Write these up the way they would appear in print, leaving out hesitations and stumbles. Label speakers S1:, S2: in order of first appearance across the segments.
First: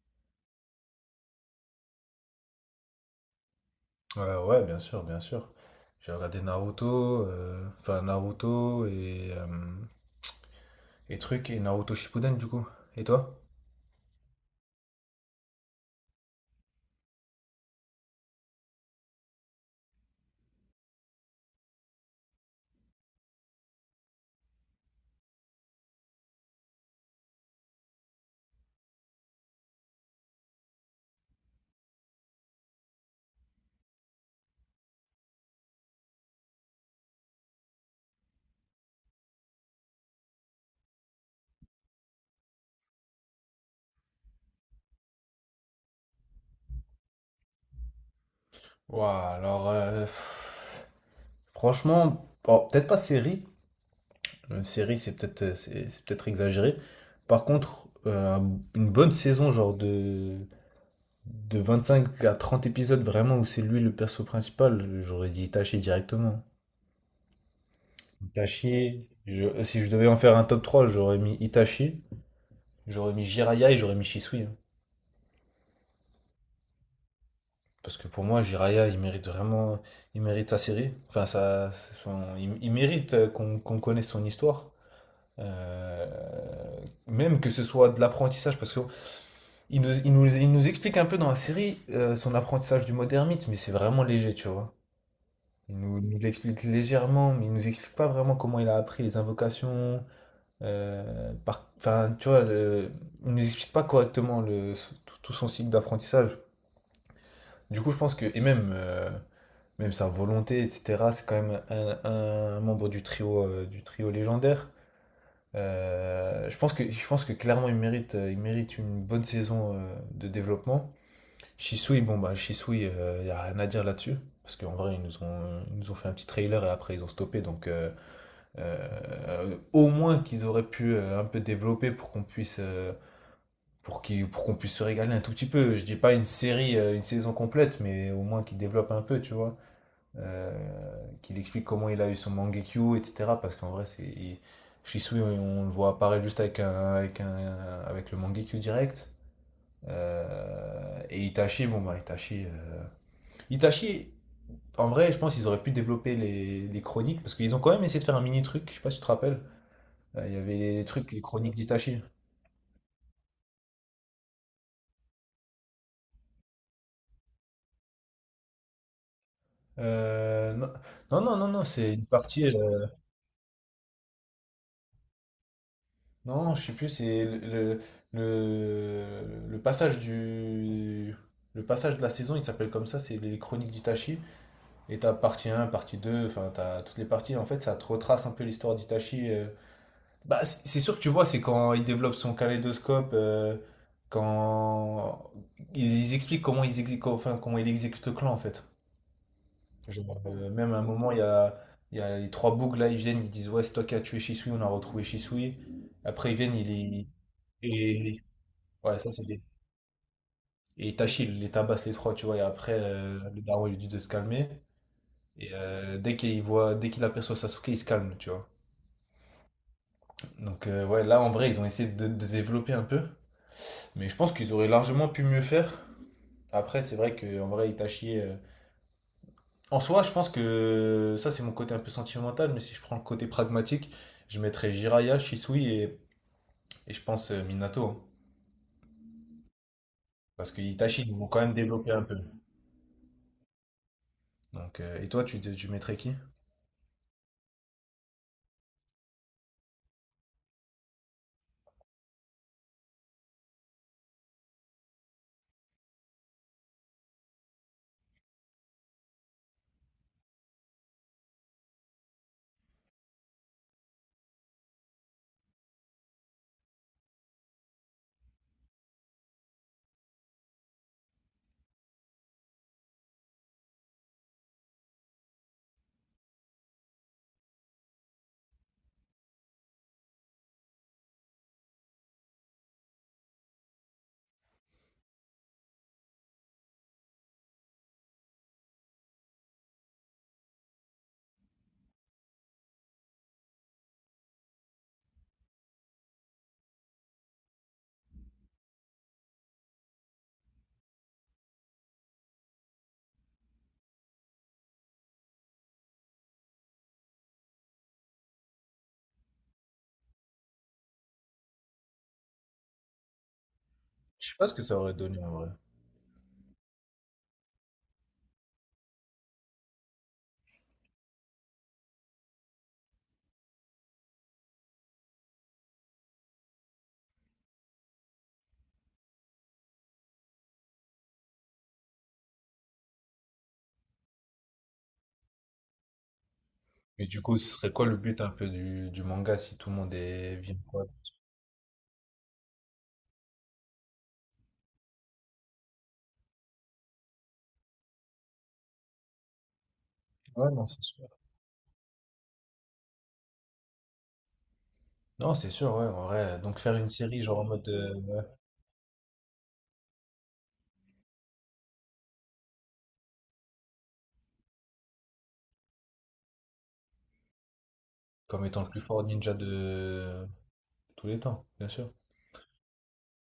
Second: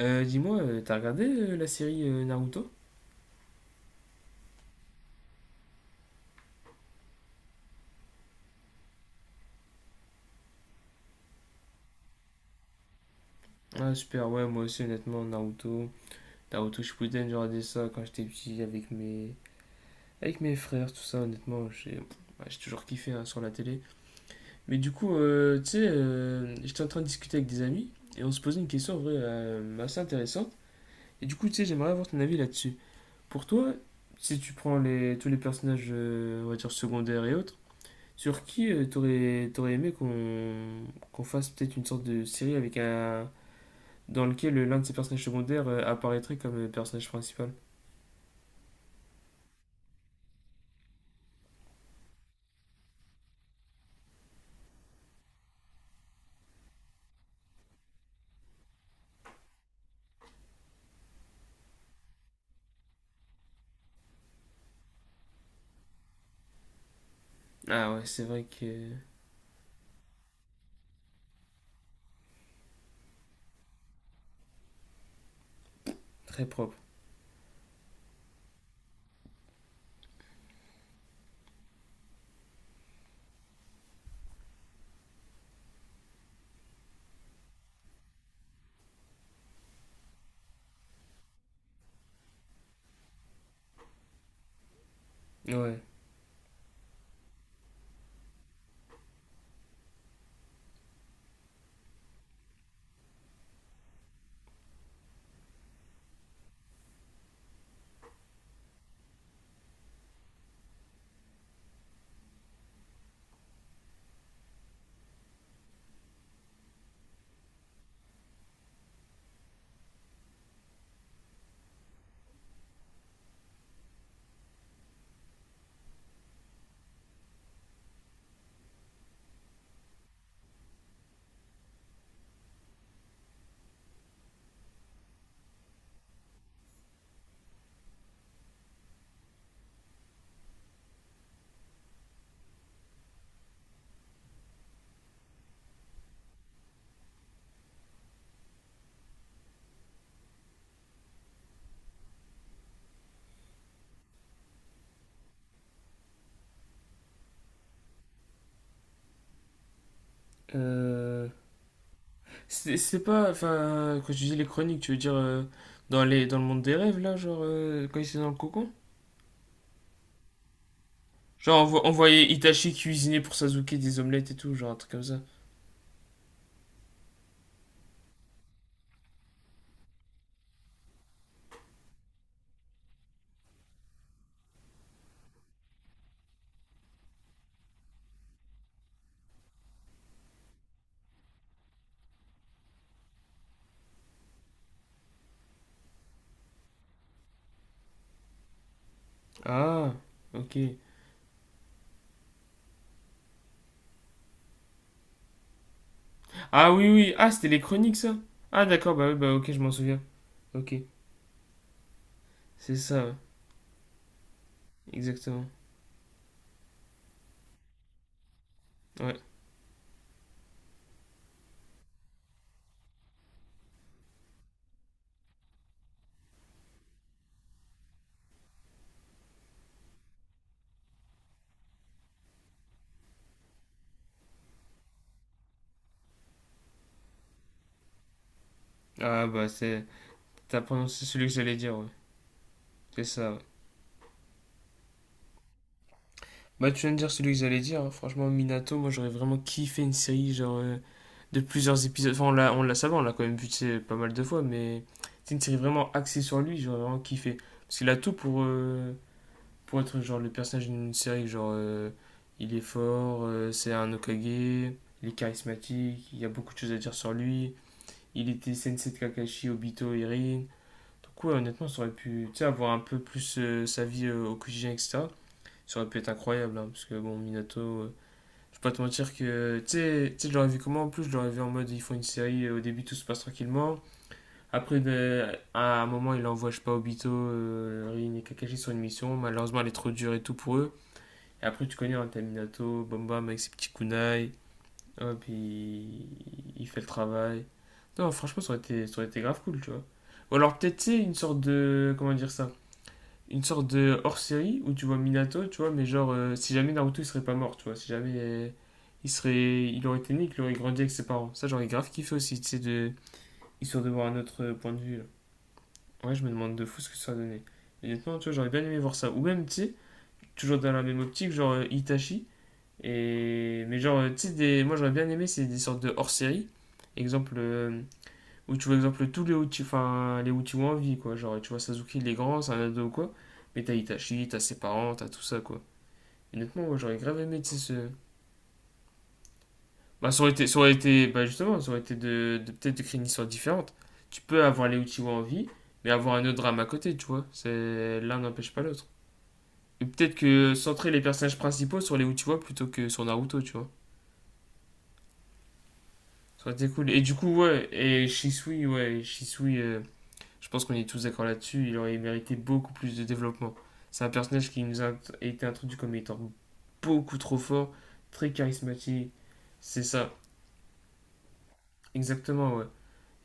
S1: Dis-moi, t'as regardé la série Naruto?
S2: Ouais, ouais, bien sûr, bien sûr. J'ai regardé Naruto, enfin Naruto et trucs et Naruto Shippuden du coup. Et toi?
S1: Ah super, ouais, moi aussi honnêtement, Naruto, Naruto Shippuden, j'ai regardé ça quand j'étais petit avec mes frères, tout ça, honnêtement, j'ai toujours kiffé hein, sur la télé. Mais du coup, tu sais, j'étais en train de discuter avec des amis et on se posait une question en vrai assez intéressante. Et du coup, tu sais, j'aimerais avoir ton avis là-dessus. Pour toi, si tu prends les tous les personnages, on va dire secondaires et autres, sur qui t'aurais aimé qu'on fasse peut-être une sorte de série avec un dans lequel l'un de ses personnages secondaires apparaîtrait comme personnage principal?
S2: Ouah, alors, pff, franchement, bon, peut-être pas série. Une série, c'est peut-être c'est peut-être exagéré. Par contre, une bonne saison, genre de 25 à 30 épisodes, vraiment, où c'est lui le perso principal, j'aurais dit Itachi directement.
S1: Ah ouais, c'est vrai que
S2: Itachi, si je devais en faire un top 3 j'aurais mis Itachi. J'aurais mis Jiraya et j'aurais mis Shisui. Hein.
S1: très propre.
S2: Parce que pour moi, Jiraya, il mérite vraiment. Il mérite sa série. Enfin, ça, il mérite qu'on connaisse son histoire. Euh, Même que ce soit de l'apprentissage. Parce qu'il nous explique un peu dans la série son apprentissage du mode ermite, mais c'est vraiment léger, tu vois. Il
S1: Ouais.
S2: nous, nous l'explique légèrement, mais il nous explique pas vraiment comment il a appris les invocations. Enfin, tu vois, il nous explique pas correctement tout, tout son cycle d'apprentissage. Du coup, je pense que, et même, même sa volonté, etc., c'est quand même un membre du trio légendaire. Je pense que clairement, il mérite une bonne saison de développement. Shisui, bon, bah, Shisui, il n'y a rien à dire là-dessus. Parce qu'en vrai, ils nous ont fait un petit trailer et après, ils ont stoppé. Donc, au moins qu'ils auraient pu un peu développer pour qu'on puisse. Pour qu'on puisse se régaler un tout petit peu. Je dis pas une série, une saison complète, mais au moins qu'ils développent un peu, tu vois qu'il explique comment il a eu son Mangekyo, etc. Parce qu'en vrai, Shisui, on le voit apparaître juste avec un, avec le Mangekyo direct. Et Itachi, bon bah Itachi, Itachi, en vrai, je pense qu'ils auraient pu développer les chroniques parce qu'ils ont quand même essayé de faire un mini truc. Je sais pas si tu te rappelles. Il y avait les trucs, les
S1: Euh,
S2: chroniques d'Itachi.
S1: c'est pas enfin quand je dis les chroniques, tu veux dire dans les dans le monde des rêves là, quand ils étaient dans le cocon?
S2: Non, non, non, non,
S1: Genre
S2: non,
S1: on, on
S2: c'est une
S1: voyait
S2: partie.
S1: Itachi cuisiner pour Sasuke des omelettes et tout, genre un truc comme ça.
S2: Non, je sais plus, c'est le passage du. Le passage de la saison, il s'appelle comme ça, c'est les chroniques d'Itachi. Et t'as partie un, partie 2. Enfin t'as toutes les parties. En fait, ça te retrace un peu l'histoire d'Itachi. Bah, c'est sûr que tu vois, c'est quand il développe son kaléidoscope, quand ils expliquent comment enfin, comment il exécute le clan en fait.
S1: Ah,
S2: Je vois.
S1: ok.
S2: Même à un moment, il y a les trois bougs là, ils viennent, ils disent ouais, c'est toi qui as tué Shisui, on a retrouvé Shisui. Après, ils viennent,
S1: Ah oui oui, ah c'était les chroniques ça.
S2: ils,
S1: Ah d'accord,
S2: ouais,
S1: bah
S2: ça
S1: oui,
S2: c'est
S1: bah
S2: les...
S1: ok, je m'en souviens. Ok.
S2: Et Itachi, il les tabasse les trois, tu vois, et après,
S1: C'est ça, ouais,
S2: le daron il lui dit de se calmer.
S1: exactement.
S2: Et dès qu'il aperçoit Sasuke, il se calme, tu vois.
S1: Ouais.
S2: Donc ouais, là en vrai, ils ont essayé de développer un peu. Mais je pense qu'ils auraient largement pu mieux faire. Après, c'est vrai que en vrai, Itachi. En soi, je pense que ça c'est mon côté un peu sentimental, mais si je prends le côté pragmatique, je mettrais Jiraiya, Shisui et je pense Minato. Hein.
S1: Ah bah c'est...
S2: Parce
S1: T'as
S2: que Itachi,
S1: prononcé
S2: ils
S1: celui
S2: vont
S1: que
S2: quand même
S1: j'allais dire, ouais.
S2: développer un peu.
S1: C'est ça, ouais.
S2: Donc, et toi, tu mettrais qui?
S1: Bah tu viens de dire celui que j'allais dire, hein. Franchement, Minato, moi j'aurais vraiment kiffé une série de plusieurs épisodes. Enfin, on l'a ça va, on l'a quand même vu tu sais, pas mal de fois, mais c'est une série vraiment axée sur lui, j'aurais vraiment kiffé. Parce qu'il a tout pour être genre le personnage d'une série, il est fort, c'est un Hokage, il est charismatique, il y a beaucoup de choses à dire sur lui. Il était Sensei de Kakashi, Obito, Irin. Donc ouais, honnêtement, ça aurait pu, tu sais, avoir un peu plus sa vie au quotidien, etc. Ça aurait pu être incroyable, hein, parce que bon, Minato, je peux pas te mentir que, tu sais, je l'aurais vu comment. En plus, je l'aurais vu en mode, ils font une série, au début tout se passe tranquillement. Après, ben, à un moment, il envoie, je sais pas, Obito, Rin et Kakashi sur une mission. Malheureusement, elle est trop dure et tout pour eux. Et après, tu connais, hein, t'as Minato, bam avec ses petits kunai. Hop, il fait le travail. Non, franchement, ça aurait été grave cool, tu vois. Ou alors, peut-être, tu sais, une sorte de. Comment dire ça, une sorte de hors-série où tu vois Minato, tu vois, mais genre, si jamais Naruto il serait pas mort, tu vois, si jamais il serait, il aurait été né, qu'il aurait grandi avec ses parents. Ça, j'aurais grave kiffé aussi, tu sais, de, histoire de voir un
S2: Je sais
S1: autre
S2: pas ce que
S1: point
S2: ça
S1: de
S2: aurait
S1: vue là.
S2: donné en vrai.
S1: Ouais, je me demande de fou ce que ça va donner. Honnêtement, tu vois, j'aurais bien aimé voir ça. Ou même, tu sais, toujours dans la même optique, Itachi. Et... Mais genre, tu sais, des... moi j'aurais bien aimé, c'est des sortes de hors-série. Exemple, où tu vois, exemple, tous les outils, enfin, les outils ont envie, quoi. Genre, tu vois, Sasuke, il est grand, c'est un ado ou quoi. Mais t'as Itachi, t'as ses parents, t'as tout ça, quoi. Et honnêtement, moi, j'aurais
S2: Mais
S1: grave
S2: du coup,
S1: aimé, tu
S2: ce
S1: sais, ce.
S2: serait quoi le but un peu du manga si tout le monde
S1: Bah,
S2: est vient quoi?
S1: bah, justement, ça aurait été de, peut-être de créer une histoire différente. Tu peux avoir les outils en vie, mais avoir un autre drame à côté, tu vois. C'est, l'un n'empêche pas l'autre. Et peut-être
S2: Ouais,
S1: que
S2: non, c'est
S1: centrer les
S2: sûr.
S1: personnages principaux sur les Uchiwa plutôt que sur Naruto, tu vois.
S2: Non, c'est sûr, ouais, en vrai.
S1: Ça aurait
S2: Donc
S1: été
S2: faire une
S1: cool. Et du
S2: série
S1: coup,
S2: genre en
S1: ouais,
S2: mode
S1: et Shisui, ouais, Shisui, je pense qu'on est tous d'accord là-dessus, il aurait mérité beaucoup plus de développement. C'est un personnage qui nous a été introduit comme étant beaucoup trop fort, très
S2: comme étant le plus fort
S1: charismatique.
S2: ninja
S1: C'est ça,
S2: de tous les temps, bien sûr.
S1: exactement, ouais.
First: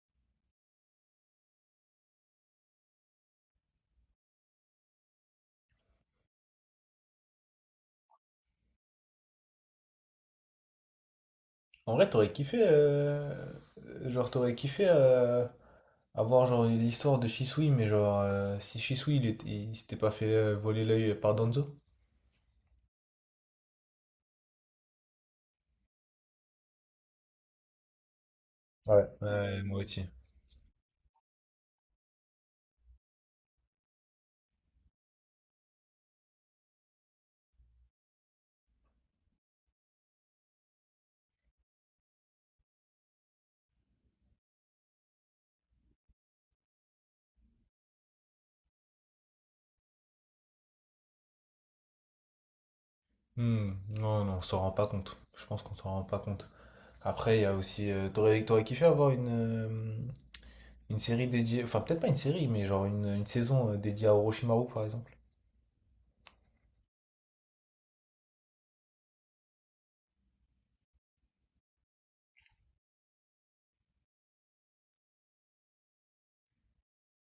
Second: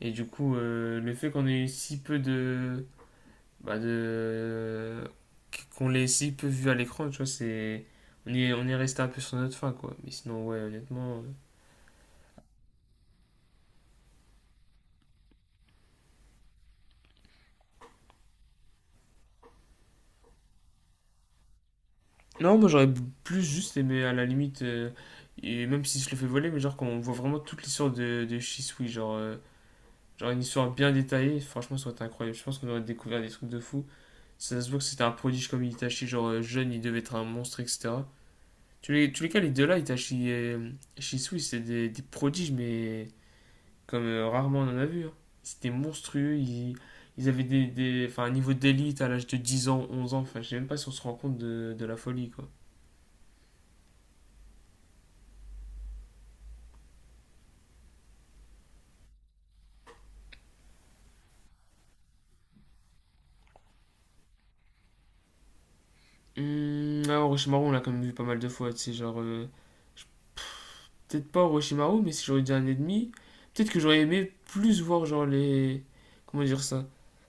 S1: Et du coup, le fait qu'on ait si peu de. Bah de qu'on l'ait si peu vu à l'écran, tu vois, c'est. On est resté un peu sur notre fin, quoi. Mais sinon, ouais, honnêtement.
S2: En vrai, t'aurais kiffé, genre t'aurais kiffé avoir genre l'histoire de Shisui, mais genre si Shisui il s'était pas fait voler l'œil par Danzo.
S1: Non, moi j'aurais plus juste aimé, à la limite, et même si je le fais voler, mais genre qu'on voit vraiment toute l'histoire de Shisui,
S2: Ouais.
S1: genre.
S2: Ouais, moi aussi.
S1: Genre une histoire bien détaillée, franchement, ça aurait été incroyable. Je pense qu'on aurait découvert des trucs de fou. Si ça se voit que c'était un prodige comme Itachi, jeune, il devait être un monstre, etc. Tu les, tous les cas, les deux là, Itachi et Shisui, c'est des prodiges, mais comme rarement on en a vu, hein. C'était monstrueux, ils avaient des, enfin, un niveau d'élite à l'âge de 10 ans, 11 ans, enfin, je sais même pas si on se rend compte de la folie, quoi.
S2: Hmm. Non, non, on s'en rend pas compte. Je pense qu'on s'en rend pas compte. Après, il y a aussi, t'aurais kiffé avoir une série dédiée, enfin peut-être pas une série, mais genre une saison dédiée à Orochimaru par exemple.
S1: Ah, Orochimaru, on l'a quand même vu pas mal de fois, tu sais, genre... peut-être pas Orochimaru, mais si j'aurais dit un ennemi, peut-être que j'aurais aimé plus voir genre les, comment dire ça,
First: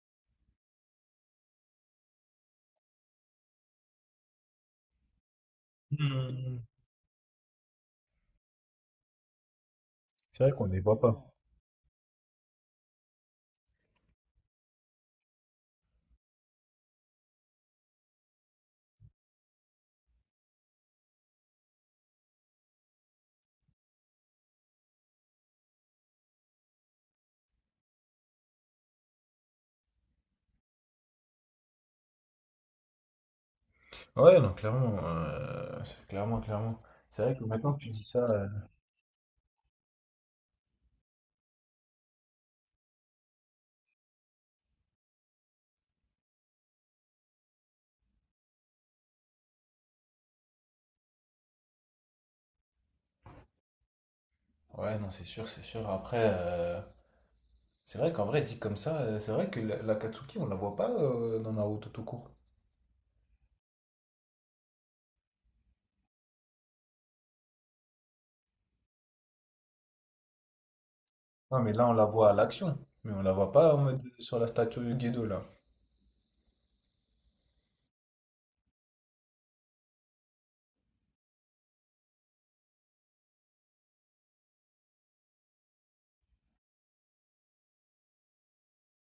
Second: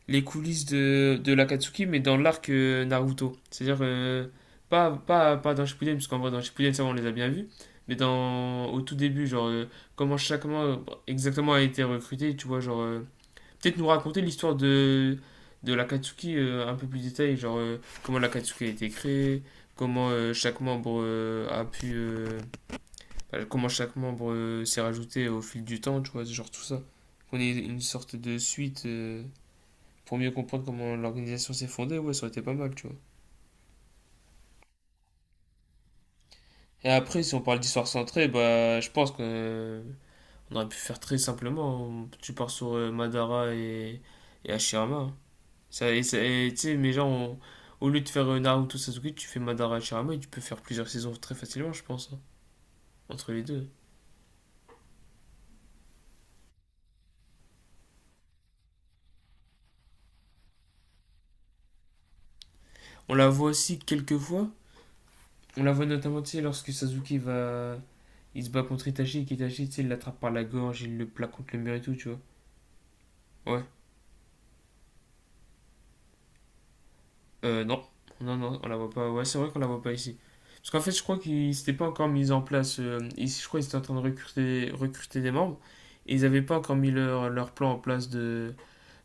S1: les coulisses de l'Akatsuki mais dans l'arc Naruto. C'est-à-dire pas dans Shippuden parce qu'en vrai dans
S2: Hmm.
S1: Shippuden ça on les a bien vus, mais dans au tout début comment
S2: C'est vrai qu'on ne les
S1: chacun
S2: voit pas.
S1: exactement a été recruté, tu vois peut-être nous raconter l'histoire de l'Akatsuki un peu plus détaillée, comment l'Akatsuki a été créé, comment chaque membre a pu bah, comment chaque membre s'est rajouté au fil du temps, tu vois, genre tout ça. Qu'on ait une sorte de suite pour mieux comprendre comment l'organisation s'est fondée, ouais, ça aurait été pas mal, tu vois.
S2: Ouais, non, clairement, clairement, clairement.
S1: Et après,
S2: C'est
S1: si
S2: vrai
S1: on
S2: que
S1: parle
S2: maintenant que
S1: d'histoire
S2: tu dis ça.
S1: centrée, bah, je pense qu'on aurait pu faire très simplement. On- tu pars sur Madara et Hashirama, hein. Ça, et ça- et tu sais, mais genre, on- au lieu de faire Naruto Sasuke, tu fais Madara Hashirama et tu peux faire plusieurs saisons très facilement, je pense, hein, entre les deux.
S2: Ouais, non, c'est sûr, c'est sûr. Après, c'est vrai qu'en vrai, dit comme ça, c'est vrai que la Katsuki, on la voit pas dans Naruto tout court.
S1: On la voit aussi quelques fois. On la voit notamment, tu sais, lorsque Sasuke va. Il se bat contre Itachi et qu'Itachi, tu sais, il l'attrape par la gorge, il le plaque contre
S2: Ouais,
S1: le
S2: mais
S1: mur et
S2: là, on
S1: tout,
S2: la
S1: tu vois.
S2: voit à l'action. Mais on la voit
S1: Ouais.
S2: pas en mode sur la statue Gedo, là.
S1: Euh, non. Non, non, on la voit pas. Ouais, c'est vrai qu'on la voit pas ici. Parce qu'en fait, je crois qu'ils s'étaient pas encore mis en place. Je crois qu'ils étaient en train de recruter des membres. Et ils avaient pas encore mis leur, leur plan en place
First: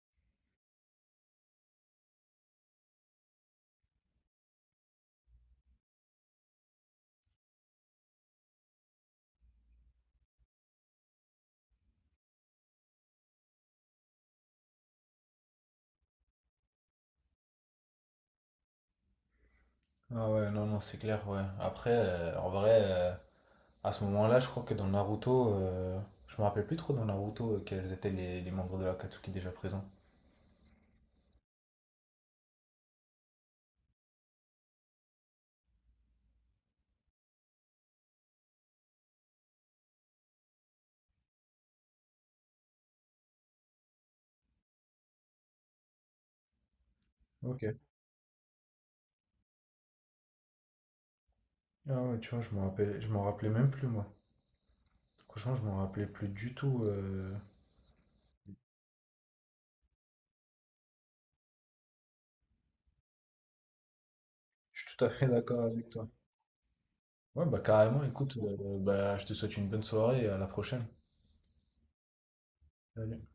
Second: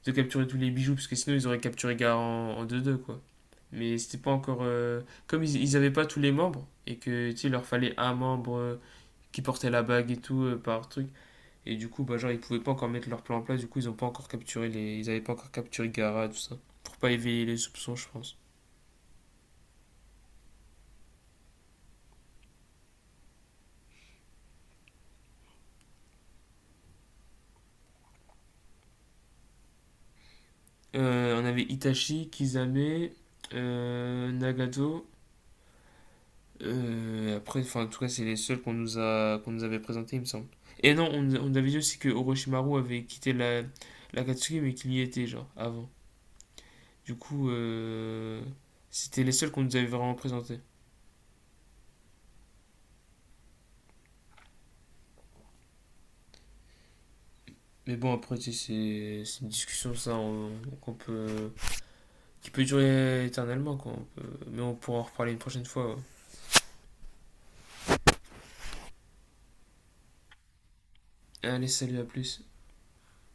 S1: de capturer tous les bijoux, parce que sinon ils auraient capturé Gaara en deux deux quoi. Mais c'était pas encore. Comme ils avaient pas tous les membres, et que, tu sais, il leur fallait un membre qui portait la bague et tout, par truc. Et du coup, bah, genre, ils pouvaient pas encore mettre leur plan en place, du coup, ils ont pas encore capturé les... Ils avaient pas encore capturé Gara, tout ça. Pour pas éveiller les soupçons, je pense.
S2: Ah ouais, non, non, c'est clair, ouais. Après, en vrai, à ce moment-là, je crois que dans Naruto, je me rappelle plus trop dans Naruto quels étaient les membres de la Katsuki déjà présents.
S1: On avait Itachi, Kisame, Nagato. Après, enfin, en tout cas, c'est les seuls qu'on nous a... qu'on nous avait présentés, il me semble. Et non, on avait dit aussi que Orochimaru avait quitté la Katsuki, mais qu'il y était, genre, avant. Du coup,
S2: Ok.
S1: c'était les seuls qu'on nous avait vraiment présentés.
S2: Ah ouais, tu vois, je m'en rappelais même plus, moi. Franchement, je m'en rappelais plus du tout.
S1: Mais bon, après, c'est une discussion, ça, qu'on peut, qui peut durer éternellement, quoi. On peut- mais on
S2: Je suis
S1: pourra en
S2: tout à fait
S1: reparler une
S2: d'accord
S1: prochaine
S2: avec
S1: fois, ouais.
S2: toi. Ouais, bah carrément, écoute, bah, je te souhaite une bonne soirée et à la prochaine.
S1: Allez, salut, à plus.
S2: Salut.